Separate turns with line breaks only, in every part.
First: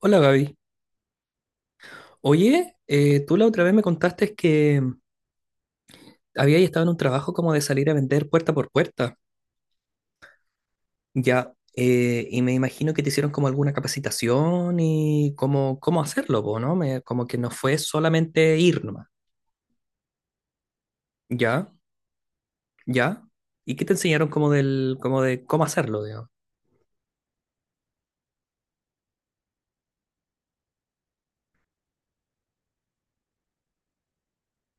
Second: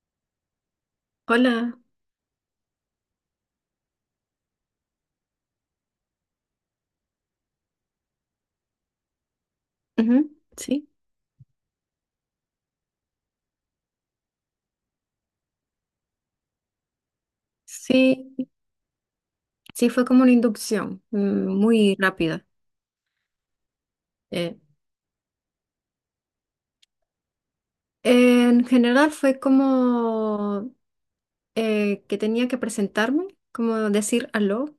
Hola Gaby.
Hola.
Oye, tú la otra vez me contaste que habías estado en un trabajo como de salir a vender puerta por puerta.
Ujú. Sí,
Ya, y me imagino que te hicieron como alguna capacitación y cómo hacerlo, po, ¿no? Como que no fue
sí,
solamente ir nomás.
sí, fue como una inducción
Ya,
muy rápida.
ya. ¿Y qué te enseñaron como
Eh,
como de cómo hacerlo, digamos?
en general fue como que tenía que presentarme, como decir aló,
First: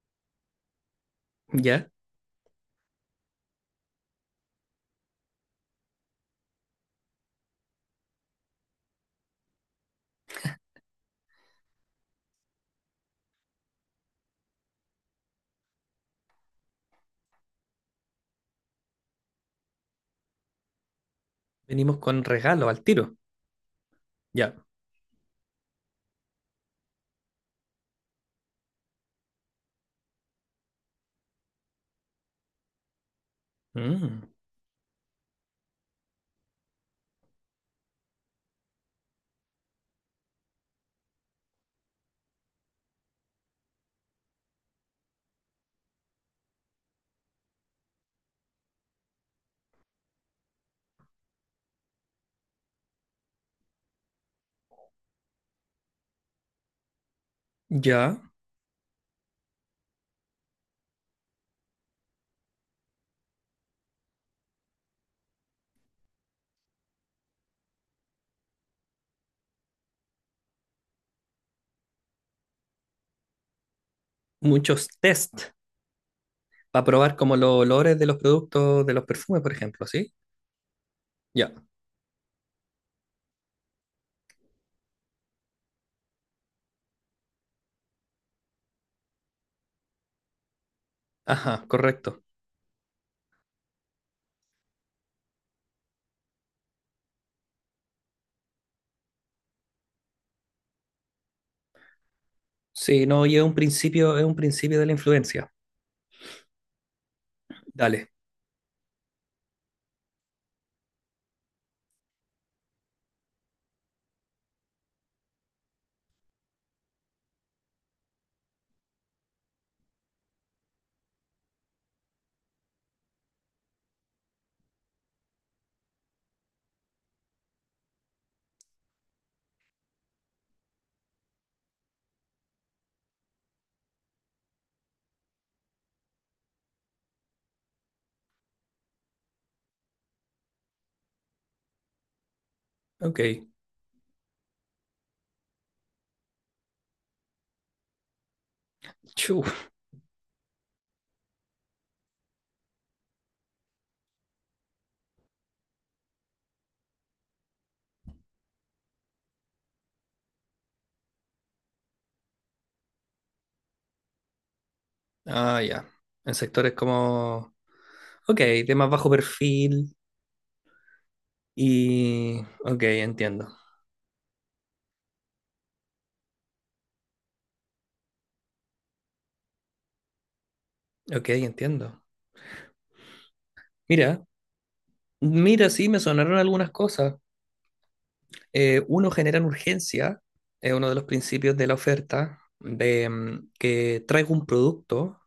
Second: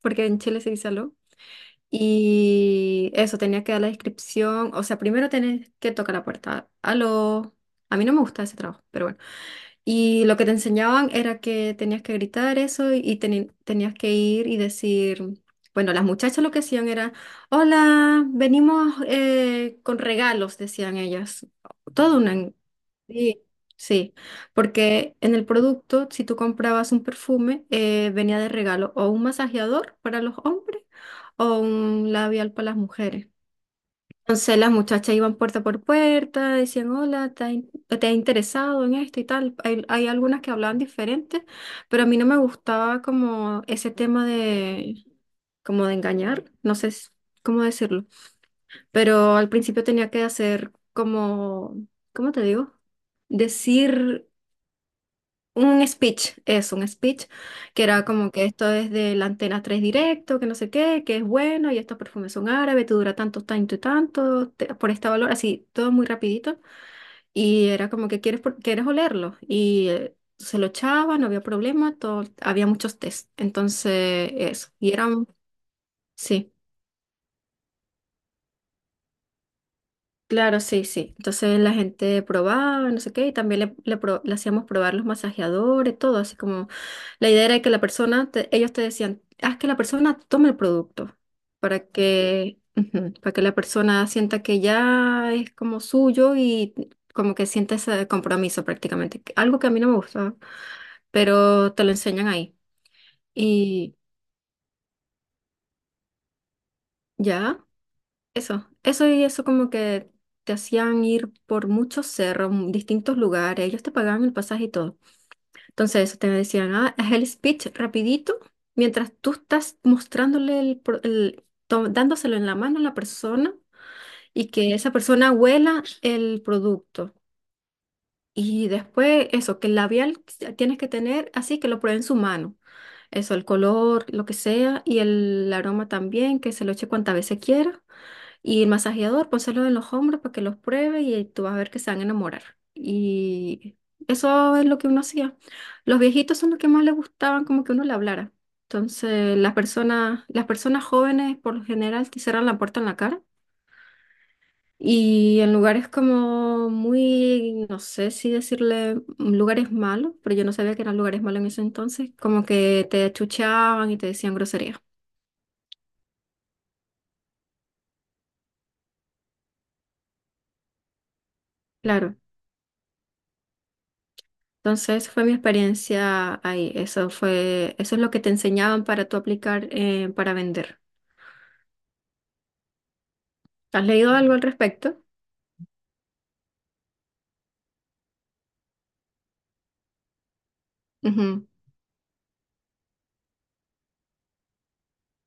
porque en Chile se dice aló.
Ya.
Y eso, tenía que dar la descripción. O sea, primero tenés que tocar la puerta. Aló. A mí no me gusta ese trabajo, pero bueno. Y lo que te enseñaban era que tenías que gritar eso y tenías que ir y decir, bueno, las muchachas lo que hacían era, hola, venimos con regalos, decían ellas.
Venimos
Todo
con
una...
regalo al tiro.
Sí, sí,
Ya.
porque en el producto, si tú comprabas un perfume, venía de regalo o un masajeador para los hombres o un labial para las mujeres.
Mm,
Entonces las muchachas iban puerta por puerta, decían, hola, ¿te ha interesado en esto y tal? Hay algunas que hablaban diferente, pero a mí no me gustaba como ese tema de, como de engañar, no sé s- cómo decirlo, pero al principio tenía que hacer como, ¿cómo te digo? Decir un speech, es un speech, que era
ya.
como que esto es de la antena 3 directo, que no sé qué, que es bueno, y estos perfumes son árabes, te dura tanto, tanto y tanto, por este valor, así, todo muy rapidito. Y era como que quieres, quieres olerlo. Y se lo echaba, no había problema, todo, había muchos test. Entonces, eso.
Muchos
Y eran,
test
sí.
para probar como los olores de los productos, de los perfumes, por ejemplo, ¿sí?
Claro, sí, sí.
Ya.
Entonces la gente probaba, no sé qué, y también le hacíamos probar los masajeadores, todo, así como la idea era que la persona, ellos te decían, haz que la persona tome el producto
Ajá,
para
correcto.
que, ujú, para que la persona sienta que ya es como suyo y como que sienta ese compromiso prácticamente. Algo que a mí no me gusta, pero te lo enseñan ahí.
Sí, no, y
Y
es un principio de la influencia.
ya.
Dale.
Eso y eso como que te hacían ir por muchos cerros, distintos lugares, ellos te pagaban el pasaje y todo. Entonces eso te decían, ah, haz el speech rapidito, mientras tú estás mostrándole el, pro- el- to- dándoselo en la mano a la persona y que esa persona huela el producto. Y después eso, que el labial tienes que tener así que lo pruebe en su mano. Eso, el color, lo que sea, y el aroma también, que se lo eche cuantas veces quiera. Y el masajeador, pónselo en los hombros para que los pruebe y tú vas a ver que se van a enamorar.
Ok.
Y eso es lo que uno hacía. Los viejitos son los que más les gustaban como que uno le hablara. Entonces,
Chu.
las personas jóvenes por lo general te cierran la puerta en la cara. Y en lugares como muy, no sé si decirle lugares malos, pero yo no sabía que eran lugares malos en ese entonces, como que te achuchaban y te decían groserías.
Ah, ya. En sectores como. Ok, de más bajo perfil.
Claro,
Y. Ok, entiendo.
entonces fue mi experiencia ahí. Eso fue, eso es lo que te enseñaban para tú aplicar para vender.
Ok, entiendo.
¿Has leído
Mira,
algo al respecto?
mira, sí, me sonaron algunas cosas. Uno genera urgencia, es uno de los
Ujú.
principios de la oferta, de que traigo un producto.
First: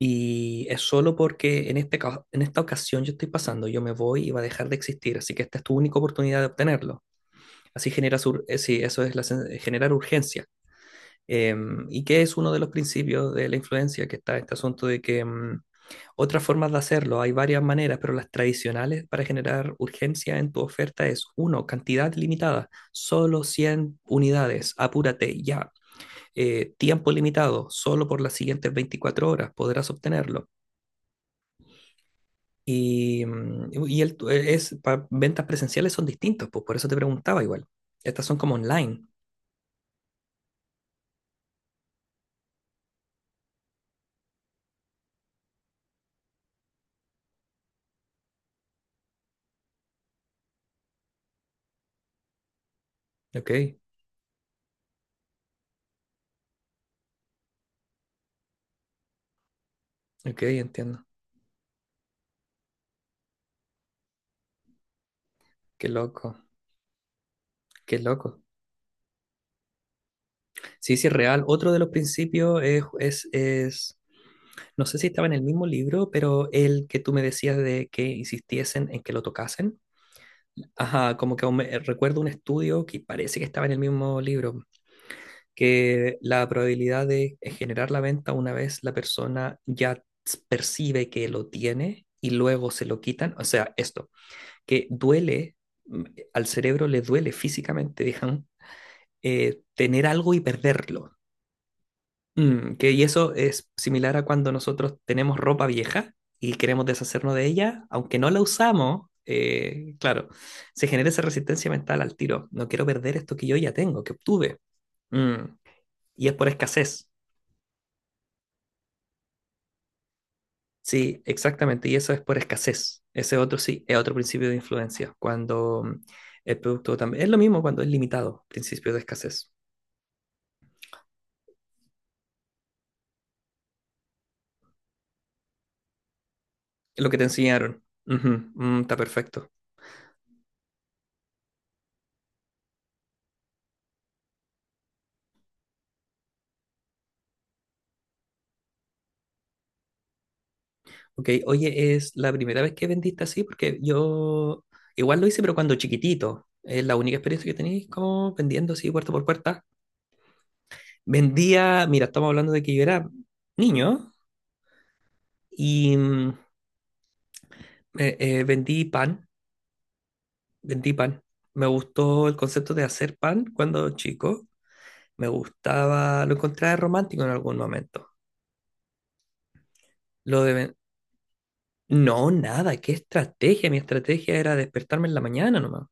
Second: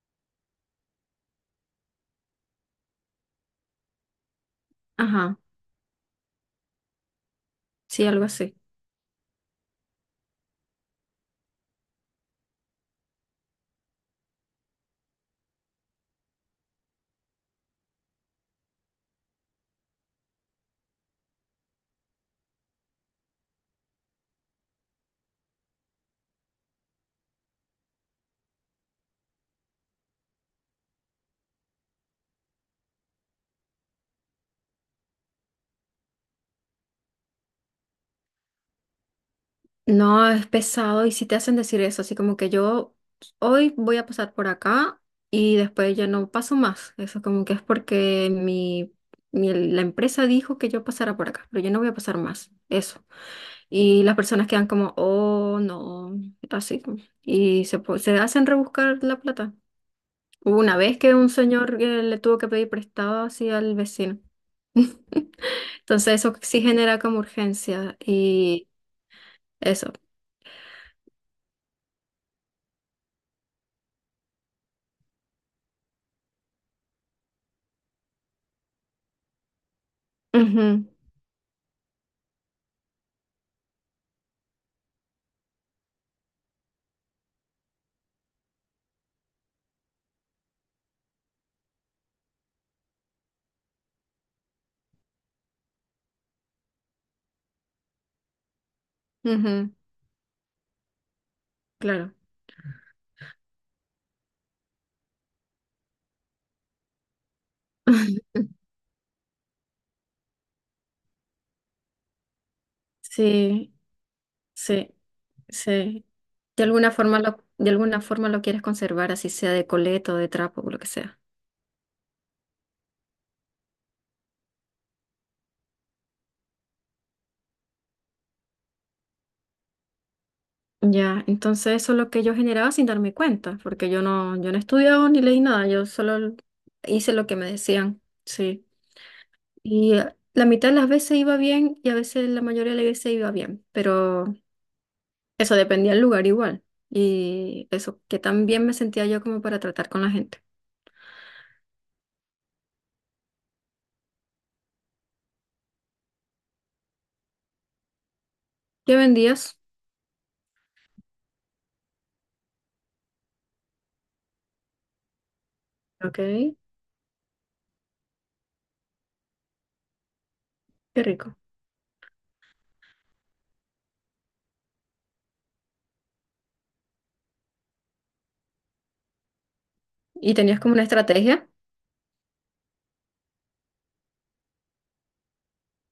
Y es solo porque en en esta ocasión yo estoy pasando, yo me voy y va a dejar de existir, así
Ajá,
que esta es tu única oportunidad de obtenerlo. Así
sí, algo
generas,
así.
sí, eso es generar urgencia. Y que es uno de los principios de la influencia, que está este asunto de que otras formas de hacerlo, hay varias maneras, pero las tradicionales para generar urgencia en tu oferta es, uno, cantidad limitada, solo 100 unidades, apúrate ya. Tiempo limitado, solo por las siguientes 24 horas podrás obtenerlo. Y el, tu- e, es, para ventas presenciales son distintos, pues por eso te preguntaba igual. Estas son como online.
No, es pesado y si te hacen decir eso, así como que yo hoy voy a pasar por acá y después ya no paso más. Eso como que es porque mi, la empresa dijo que yo pasara por acá, pero yo no voy a pasar más. Eso.
Ok,
Y las personas quedan como, oh, no, así. Y se, se hacen rebuscar la plata.
ok,
Hubo una vez
entiendo.
que un señor le tuvo que pedir prestado así al vecino.
Qué
Entonces eso
loco,
sí genera como urgencia
qué loco.
y eso.
Sí, sí, es real. Otro de los principios es, no sé si estaba en el mismo libro, pero el que tú me decías de que insistiesen en que lo tocasen.
Ujú,
Ajá, como que aún recuerdo un estudio que parece que estaba en el mismo libro, que la probabilidad de generar la venta una vez la persona ya percibe que lo tiene y luego se lo quitan, o sea, esto, que duele, al cerebro le duele físicamente, digamos,
ujú,
tener algo y perderlo.
claro.
Y eso es similar a cuando nosotros tenemos ropa vieja y queremos deshacernos de ella, aunque no la usamos, claro, se genera esa resistencia mental al tiro. No quiero perder esto que yo ya
Sí,
tengo, que obtuve.
sí,
Mm,
sí.
y es por
De alguna
escasez.
forma lo, de alguna forma lo quieres conservar, así sea de coleto, de trapo, o lo que sea.
Sí, exactamente, y eso es por escasez. Ese otro sí, es otro principio de influencia, cuando el producto también. Es lo mismo cuando es limitado, principio de escasez.
Ya, entonces eso es lo que yo generaba sin darme cuenta, porque yo no estudiaba ni leí nada, yo solo
Es lo
hice
que te
lo que me
enseñaron.
decían.
Ujú,
Sí.
está perfecto.
Y la mitad de las veces iba bien y a veces la mayoría de las veces iba bien, pero eso dependía del lugar igual. Y eso, que tan bien me sentía yo como para tratar con la gente.
Ok, oye, ¿es la primera vez que vendiste así? Porque yo igual lo hice, pero cuando chiquitito. Es la única experiencia que tenéis como vendiendo así
¿Qué
puerta por
vendías?
puerta. Vendía, mira, estamos hablando de que yo era niño y
Ok, qué
vendí pan. Vendí pan.
rico.
Me gustó el concepto de hacer pan cuando chico. Me gustaba, lo encontraba romántico en algún momento.
¿Y
Lo de...
tenías como
ven-
una estrategia?
No, nada, qué estrategia. Mi estrategia era despertarme en la mañana nomás.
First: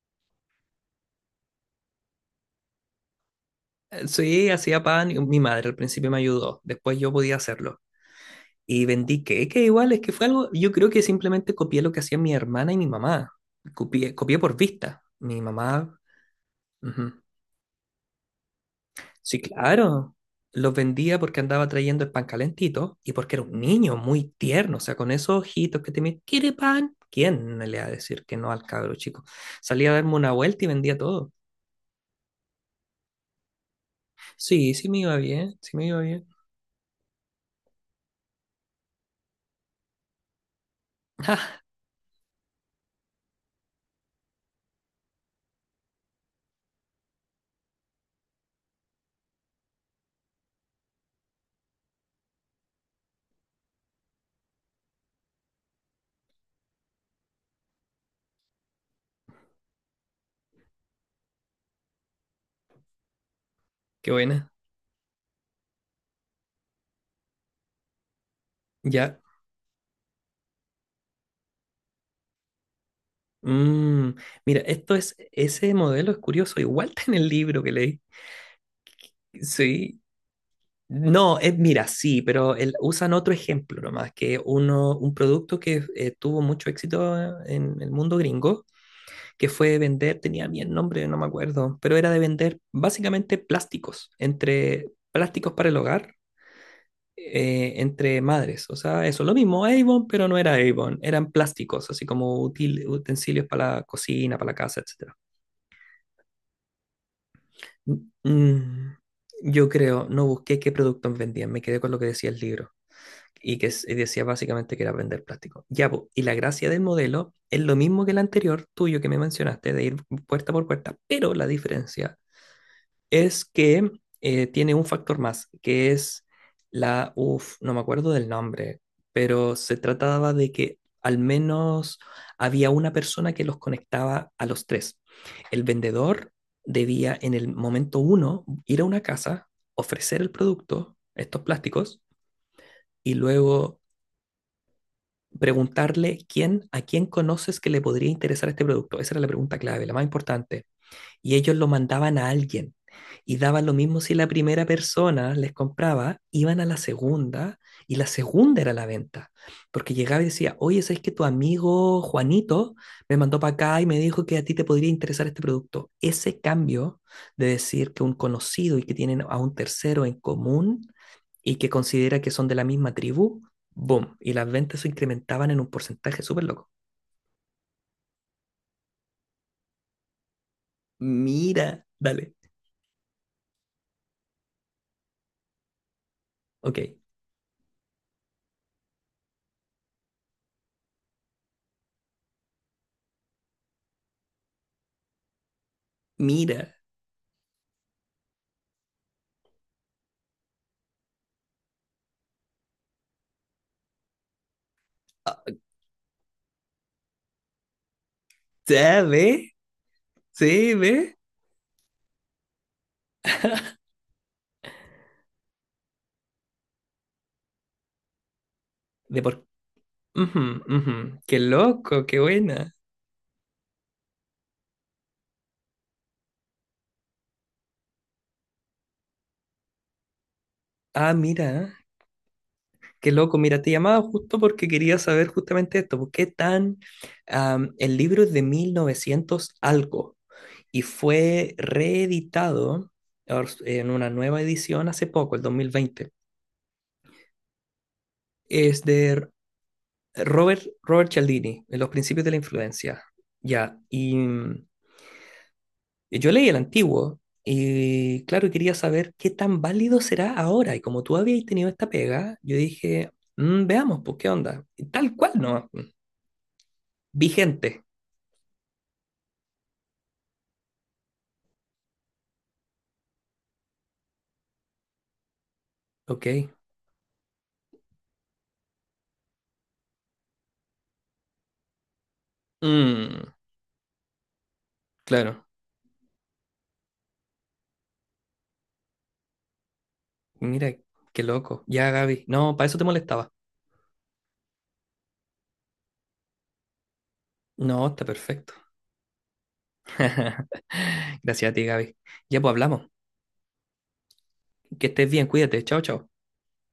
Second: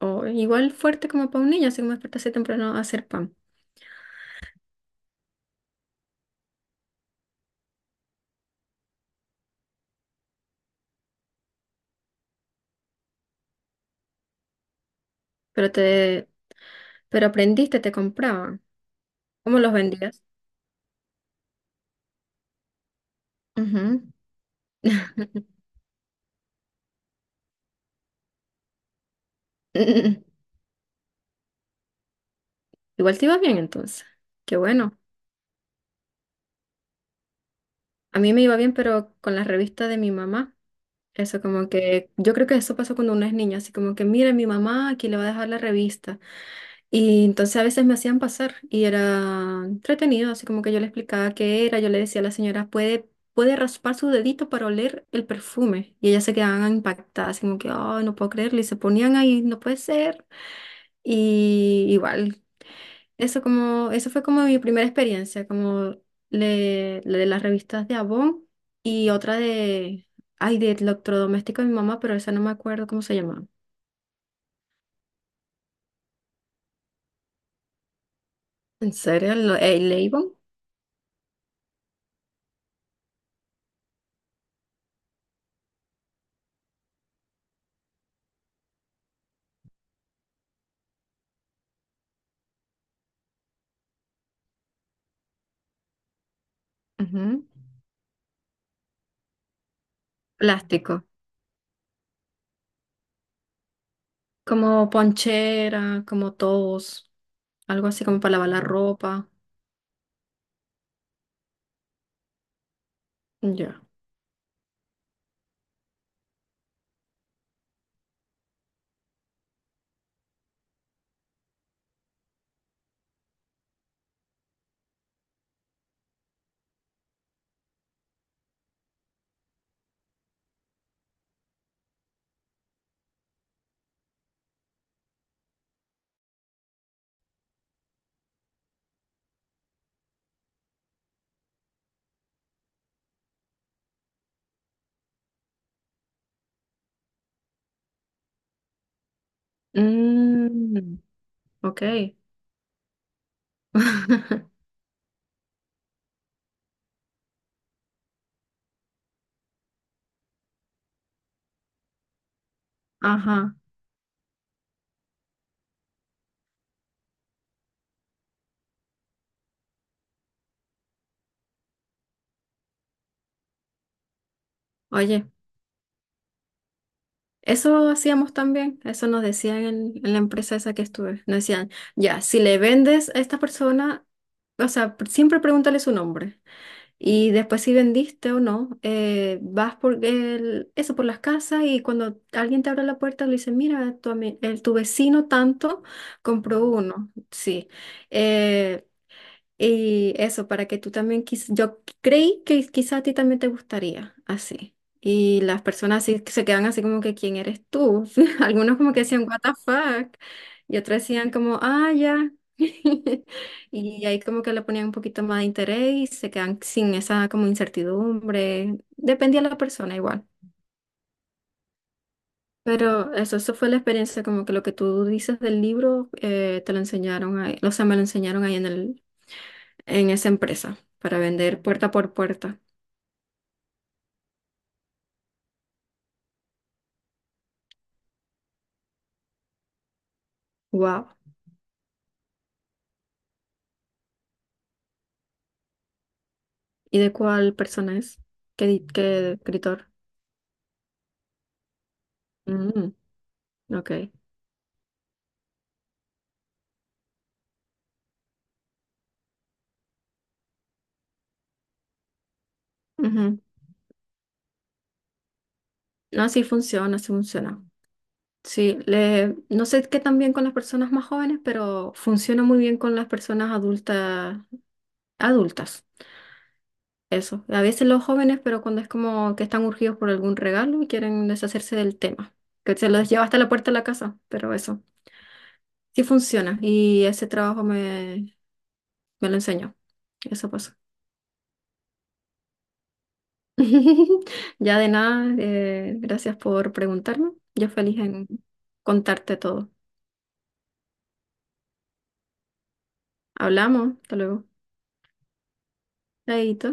O igual fuerte como para un niño, así como despertarse temprano a hacer pan.
Sí, hacía pan y mi madre al principio me ayudó. Después yo podía hacerlo. Y vendí queque igual, es que fue algo, yo creo que simplemente copié lo que hacían mi hermana y mi mamá. Copié, copié por vista. Mi
Pero
mamá.
te,
Ujú.
pero aprendiste, te compraban.
Sí,
¿Cómo los
claro.
vendías?
Los vendía porque andaba trayendo el pan calentito y porque era un niño
Ujú.
muy tierno, o sea, con esos ojitos que te miran, ¿quiere pan? ¿Quién le va a decir que no al cabro chico? Salía a darme una vuelta y vendía todo.
Igual te iba bien entonces. Qué
Sí, sí
bueno.
me iba bien, sí me iba bien.
A mí me iba bien, pero con la revista de mi mamá. Eso como que, yo creo que eso pasó cuando uno es niño, así como que, mira, mi mamá aquí le va a dejar la revista. Y entonces a veces me hacían pasar y era entretenido, así como que yo le explicaba qué era, yo le decía a la señora, puede raspar su dedito para oler el perfume. Y ellas se quedaban impactadas, así como que, oh, no puedo creerlo. Y se ponían ahí, no puede ser. Y igual, eso como, eso
Qué
fue como
buena.
mi primera experiencia, como le de las revistas de Avon y
Ya.
otra de, ay, de electrodoméstico de mi mamá, pero esa no me acuerdo cómo se llamaba.
Mm, Mira, ese modelo es curioso, igual está en el libro que leí.
¿En serio?
Sí.
El Avon?
No, mira, sí, pero usan otro ejemplo nomás, que un producto que tuvo mucho éxito en el mundo gringo, que fue de vender, tenía bien nombre, no me acuerdo, pero era de vender básicamente plásticos, entre plásticos para el hogar,
Ujú.
entre madres. O sea, eso, lo mismo Avon, pero no era Avon,
Plástico.
eran plásticos, así como utensilios para la cocina, para la casa,
Como
etcétera.
ponchera, como tos, algo así como para lavar la
Mm,
ropa.
yo creo, no busqué qué productos vendían, me quedé con lo que decía el libro y que
Ya.
decía básicamente que era vender plástico. Ya, po, y la gracia del modelo es lo mismo que el anterior tuyo que me mencionaste, de ir puerta por puerta, pero la diferencia es que tiene un factor más, que es no me acuerdo del nombre, pero se trataba de que al menos había una persona que los conectaba a los tres. El vendedor debía en el momento uno ir a una casa, ofrecer el producto, estos plásticos, y luego preguntarle quién, a quién conoces que le podría interesar este producto. Esa era la pregunta clave, la más importante,
Mm.
y ellos lo
Ok.
mandaban a alguien. Y daba lo mismo si la primera persona les compraba, iban a la segunda y la segunda era la venta. Porque llegaba y decía, oye, ¿sabes que tu amigo Juanito me mandó
Ajá.
para acá y me dijo que a ti te podría interesar este producto? Ese cambio de decir que un conocido y que tienen a un tercero en común y que considera que son de la misma tribu, boom, y las ventas se
Oye,
incrementaban en un porcentaje súper loco.
eso hacíamos también, eso nos decían en la empresa esa que estuve. Nos decían,
Mira,
ya,
dale,
si le vendes a esta persona, o sea, siempre pregúntale su nombre.
ok,
Y después si vendiste o no, vas por eso por las casas y cuando alguien te abre la puerta le dice, mira, tu vecino tanto compró
mira,
uno. Sí. eh, y eso, para que tú también, yo creí que quizá a ti también te gustaría, así. Y las personas así que se quedan así como que, ¿quién eres tú? Algunos como que
ya,
decían, what the
ve,
fuck?
sí,
Y otros
ve.
decían como, ah, ya. Y ahí como que le ponían un poquito más de interés y se quedan sin esa como incertidumbre.
De
Dependía
por...
de la persona igual.
Ujú, ujú. Qué loco, qué buena.
Pero eso fue la experiencia, como que lo que tú dices del libro, te lo enseñaron ahí, o sea, me lo enseñaron ahí en esa empresa
Ah,
para vender
mira,
puerta por puerta.
qué loco. Mira, te llamaba justo porque quería saber justamente esto. ¿Por ¿Qué tan... am, ¿El libro es de 1900 algo y
Wow.
fue reeditado en una nueva edición hace poco, el 2020?
¿Y de cuál persona es?
Es de
¿Qué escritor?
Robert Cialdini, en Los Principios de la
Mm,
Influencia. Ya,
ok.
y... Yo leí el antiguo y claro, quería saber qué tan válido será ahora. Y como tú habías tenido esta pega, yo dije:
Ujú.
Veamos, pues, qué onda. Y tal cual, ¿no?".
No, sí funciona, sí funciona.
Vigente.
Sí, le, no sé qué tan bien con las personas más jóvenes, pero funciona muy bien con las personas adultas, adultas.
Ok.
Eso. A veces los jóvenes, pero cuando es como que están urgidos por algún regalo y quieren deshacerse del tema, que se los lleva
Mm,
hasta la puerta de la casa, pero eso.
claro.
Sí funciona y ese trabajo me me lo enseñó. Eso pasó.
Mira, qué loco. Ya, Gaby. No, para eso te molestaba.
Ya de nada, gracias por preguntarme. Yo
No,
feliz
está
en
perfecto.
contarte todo.
Gracias a ti, Gaby. Ya, pues hablamos.
Hablamos, hasta luego.
Que estés bien, cuídate. Chao, chao.
Chaito.